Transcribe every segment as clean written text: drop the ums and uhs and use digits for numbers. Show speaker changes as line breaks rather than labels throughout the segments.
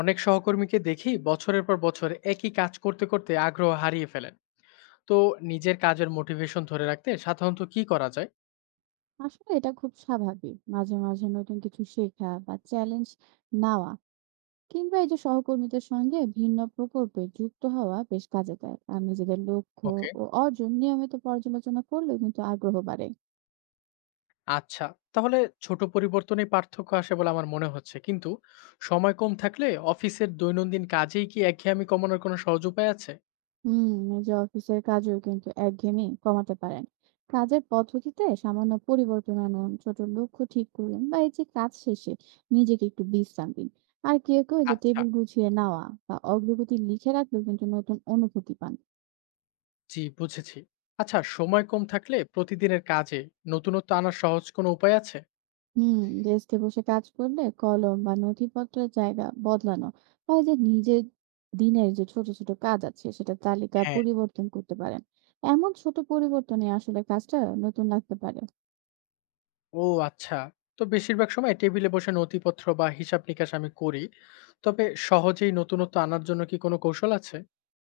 অনেক সহকর্মীকে দেখি বছরের পর বছর একই কাজ করতে করতে আগ্রহ হারিয়ে ফেলেন। তো নিজের কাজের মোটিভেশন ধরে রাখতে সাধারণত কি করা যায়?
আসলে এটা খুব স্বাভাবিক। মাঝে, মাঝে নতুন কিছু শেখা বা চ্যালেঞ্জ নেওয়া কিংবা এই যে সহকর্মীদের সঙ্গে ভিন্ন প্রকল্পে যুক্ত হওয়া বেশ কাজে দেয়। আর নিজেদের লক্ষ্য
ওকে।
ও অর্জন নিয়মিত পর্যালোচনা করলেও কিন্তু আগ্রহ বাড়ে।
আচ্ছা, তাহলে ছোট পরিবর্তনে পার্থক্য আসে বলে আমার মনে হচ্ছে, কিন্তু সময় কম থাকলে অফিসের দৈনন্দিন কাজেই কি একঘেয়েমি কমানোর কোনো সহজ উপায় আছে?
হুম, এই যে অফিসের কাজেও কিন্তু একঘেয়েমি কমাতে পারেন। কাজের পদ্ধতিতে সামান্য পরিবর্তন আনুন, ছোট লক্ষ্য ঠিক করুন বা এই যে কাজ শেষে নিজেকে একটু বিশ্রাম দিন। আর কেউ কেউ এই যে
আচ্ছা,
টেবিল গুছিয়ে নেওয়া বা অগ্রগতি লিখে রাখলেও কিন্তু নতুন অনুভূতি পান।
জি বুঝেছি। আচ্ছা, সময় কম থাকলে প্রতিদিনের কাজে নতুনত্ব আনার সহজ কোনো উপায় আছে?
হুম, ডেস্কে বসে কাজ করলে কলম বা নথিপত্রের জায়গা বদলানো বা এই যে নিজের দিনের যে ছোট ছোট কাজ আছে সেটা তালিকা
হ্যাঁ,
পরিবর্তন করতে পারেন। এমন ছোট পরিবর্তনে আসলে কাজটা নতুন লাগতে পারে।
ও আচ্ছা। বেশিরভাগ সময় টেবিলে বসে নথিপত্র বা হিসাব নিকাশ আমি করি। তবে সহজেই নতুনত্ব আনার জন্য কি কোনো কৌশল আছে?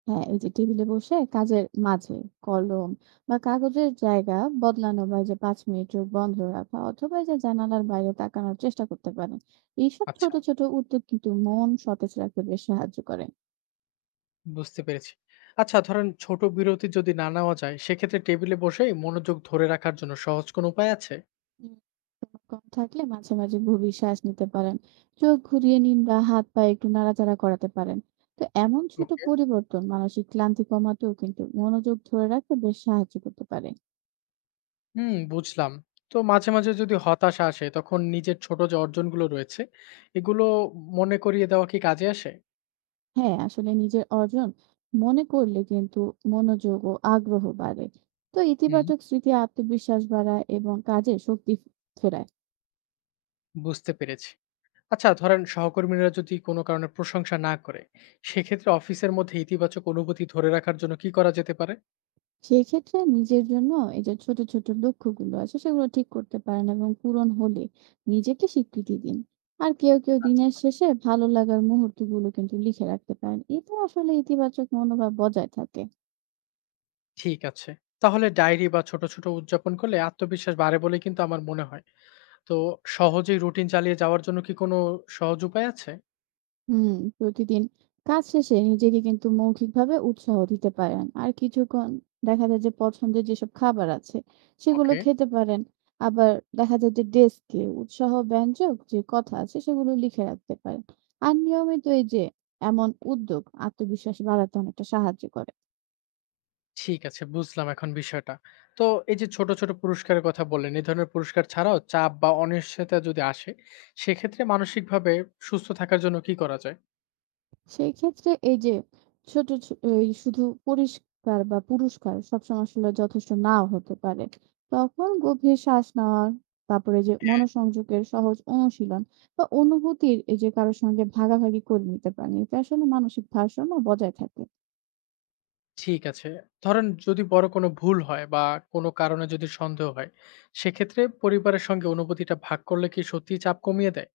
হ্যাঁ, এই যে টেবিলে বসে কাজের মাঝে কলম বা কাগজের জায়গা বদলানো বা এই যে 5 মিনিট চোখ বন্ধ রাখা অথবা এই যে জানালার বাইরে তাকানোর চেষ্টা করতে পারেন। এইসব
আচ্ছা,
ছোট ছোট উদ্যোগ কিন্তু মন সতেজ রাখতে বেশ সাহায্য করে।
বুঝতে পেরেছি। আচ্ছা, ধরেন ছোট বিরতি যদি না নেওয়া যায়, সেক্ষেত্রে টেবিলে বসেই মনোযোগ ধরে রাখার জন্য সহজ কোনো উপায় আছে?
উম সময় কম থাকলে মাঝে, মাঝে গভীর শ্বাস নিতে পারেন। চোখ ঘুরিয়ে নিন বা হাত-পা একটু নাড়াচাড়া করাতে পারেন। তো এমন ছোট
ওকে।
পরিবর্তন মানসিক ক্লান্তি কমাতেও কিন্তু মনোযোগ ধরে রাখতে বেশ সাহায্য করতে পারে।
হুম, বুঝলাম। মাঝে, মাঝে যদি হতাশা আসে, তখন নিজের ছোট যে অর্জনগুলো রয়েছে, এগুলো মনে করিয়ে দেওয়া কি কাজে আসে?
হ্যাঁ, আসলে নিজের অর্জন মনে করলে কিন্তু মনোযোগ ও আগ্রহ বাড়ে। তো
হুম,
ইতিবাচক স্মৃতি আত্মবিশ্বাস বাড়ায় এবং কাজে শক্তি ফেরায়।
বুঝতে পেরেছি। আচ্ছা, ধরেন সহকর্মীরা যদি কোনো কারণে প্রশংসা না করে, সেক্ষেত্রে অফিসের মধ্যে ইতিবাচক অনুভূতি ধরে রাখার জন্য কি করা যেতে পারে?
সেক্ষেত্রে নিজের জন্য এই যে ছোট ছোট লক্ষ্যগুলো আছে সেগুলো ঠিক করতে পারেন এবং পূরণ হলে নিজেকে স্বীকৃতি দিন। আর কেউ কেউ
আচ্ছা,
দিনের শেষে ভালো লাগার মুহূর্তগুলো কিন্তু লিখে রাখতে পারেন, এতে আসলে ইতিবাচক মনোভাব বজায় থাকে।
ঠিক আছে। তাহলে ডায়েরি বা ছোট ছোট উদযাপন করলে আত্মবিশ্বাস বাড়ে বলে কিন্তু আমার মনে হয়। তো সহজেই রুটিন চালিয়ে যাওয়ার জন্য কি কোনো সহজ উপায় আছে?
হুম, প্রতিদিন কাজ শেষে নিজেকে কিন্তু মৌখিকভাবে উৎসাহ দিতে পারেন। আর কিছুক্ষণ দেখা যায় যে পছন্দের যেসব খাবার আছে সেগুলো
ওকে,
খেতে পারেন। আবার দেখা যায় যে ডেস্কে উৎসাহ ব্যঞ্জক যে কথা আছে সেগুলো লিখে রাখতে পারেন। আর নিয়মিত এই যে এমন উদ্যোগ আত্মবিশ্বাস বাড়াতে অনেকটা সাহায্য করে।
ঠিক আছে, বুঝলাম এখন বিষয়টা। তো এই যে ছোট ছোট পুরস্কারের কথা বললেন, এই ধরনের পুরস্কার ছাড়াও চাপ বা অনিশ্চয়তা যদি আসে, সেক্ষেত্রে মানসিকভাবে সুস্থ থাকার জন্য কি করা যায়?
সেই ক্ষেত্রে এই যে ছোট ছ এই শুধু পরিষ্কার বা পুরস্কার সবসময় আসলে যথেষ্ট নাও হতে পারে। তখন গভীর শ্বাস নেওয়া, তারপরে যে মনোসংযোগের সহজ অনুশীলন বা অনুভূতির এই যে কারো সঙ্গে ভাগাভাগি করে নিতে পারেন। এটা আসলে মানসিক ভারসাম্য বজায় থাকে।
ঠিক আছে। ধরেন যদি বড় কোনো ভুল হয় বা কোনো কারণে যদি সন্দেহ হয়, সেক্ষেত্রে পরিবারের সঙ্গে অনুভূতিটা ভাগ করলে কি সত্যিই চাপ কমিয়ে দেয়?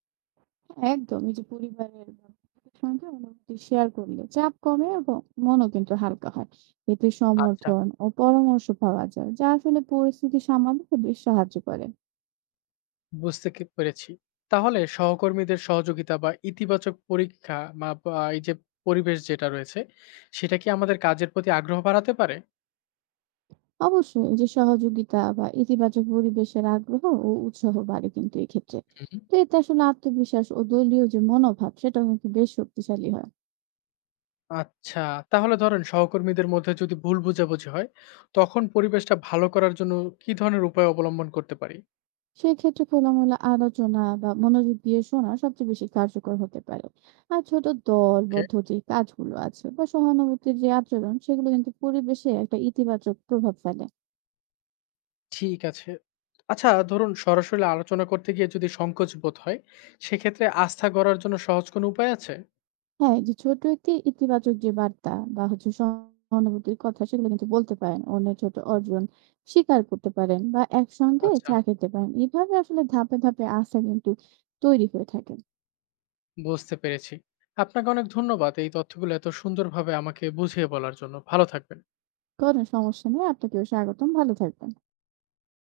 একদম, এই যে পরিবারের বা বন্ধুদের সঙ্গে অনুভূতি শেয়ার করলে চাপ কমে এবং মনও কিন্তু হালকা হয়। এতে
আচ্ছা,
সমর্থন ও পরামর্শ পাওয়া যায়, যা আসলে পরিস্থিতি সামাল দিতে বেশ সাহায্য করে।
বুঝতে কি পেরেছি। তাহলে সহকর্মীদের সহযোগিতা বা ইতিবাচক পরীক্ষা মা বা এই যে পরিবেশ যেটা রয়েছে, সেটা কি আমাদের কাজের প্রতি আগ্রহ বাড়াতে পারে?
অবশ্যই, এই যে সহযোগিতা বা ইতিবাচক পরিবেশের আগ্রহ ও উৎসাহ বাড়ে কিন্তু এক্ষেত্রে,
হুম।
তো এতে আসলে আত্মবিশ্বাস ও দলীয় যে মনোভাব সেটাও কিন্তু বেশ শক্তিশালী হয়।
আচ্ছা, তাহলে ধরেন সহকর্মীদের মধ্যে যদি ভুল বোঝাবুঝি হয়, তখন পরিবেশটা ভালো করার জন্য কি ধরনের উপায় অবলম্বন করতে পারি?
সেক্ষেত্রে খোলামেলা আলোচনা বা মনোযোগ দিয়ে শোনা সবচেয়ে বেশি কার্যকর হতে পারে। আর ছোট দলবদ্ধ যে কাজগুলো আছে বা সহানুভূতির যে আচরণ সেগুলো কিন্তু পরিবেশে একটা ইতিবাচক প্রভাব ফেলে।
ঠিক আছে। আচ্ছা, ধরুন সরাসরি আলোচনা করতে গিয়ে যদি সংকোচ বোধ হয়, সেক্ষেত্রে আস্থা গড়ার জন্য সহজ কোনো উপায় আছে?
হ্যাঁ, এই যে ছোট একটি ইতিবাচক যে বার্তা বা হচ্ছে সহানুভূতির কথা সেগুলো কিন্তু বলতে পারেন। অন্যের ছোট অর্জন স্বীকার করতে পারেন বা একসঙ্গে
আচ্ছা,
চা খেতে পারেন। এভাবে আসলে ধাপে, ধাপে আস্থা কিন্তু তৈরি হয়ে থাকে।
বুঝতে পেরেছি। আপনাকে অনেক ধন্যবাদ এই তথ্যগুলো এত সুন্দরভাবে আমাকে বুঝিয়ে বলার জন্য। ভালো থাকবেন।
কোনো সমস্যা নেই। আপনাকেও স্বাগতম। ভালো থাকবেন।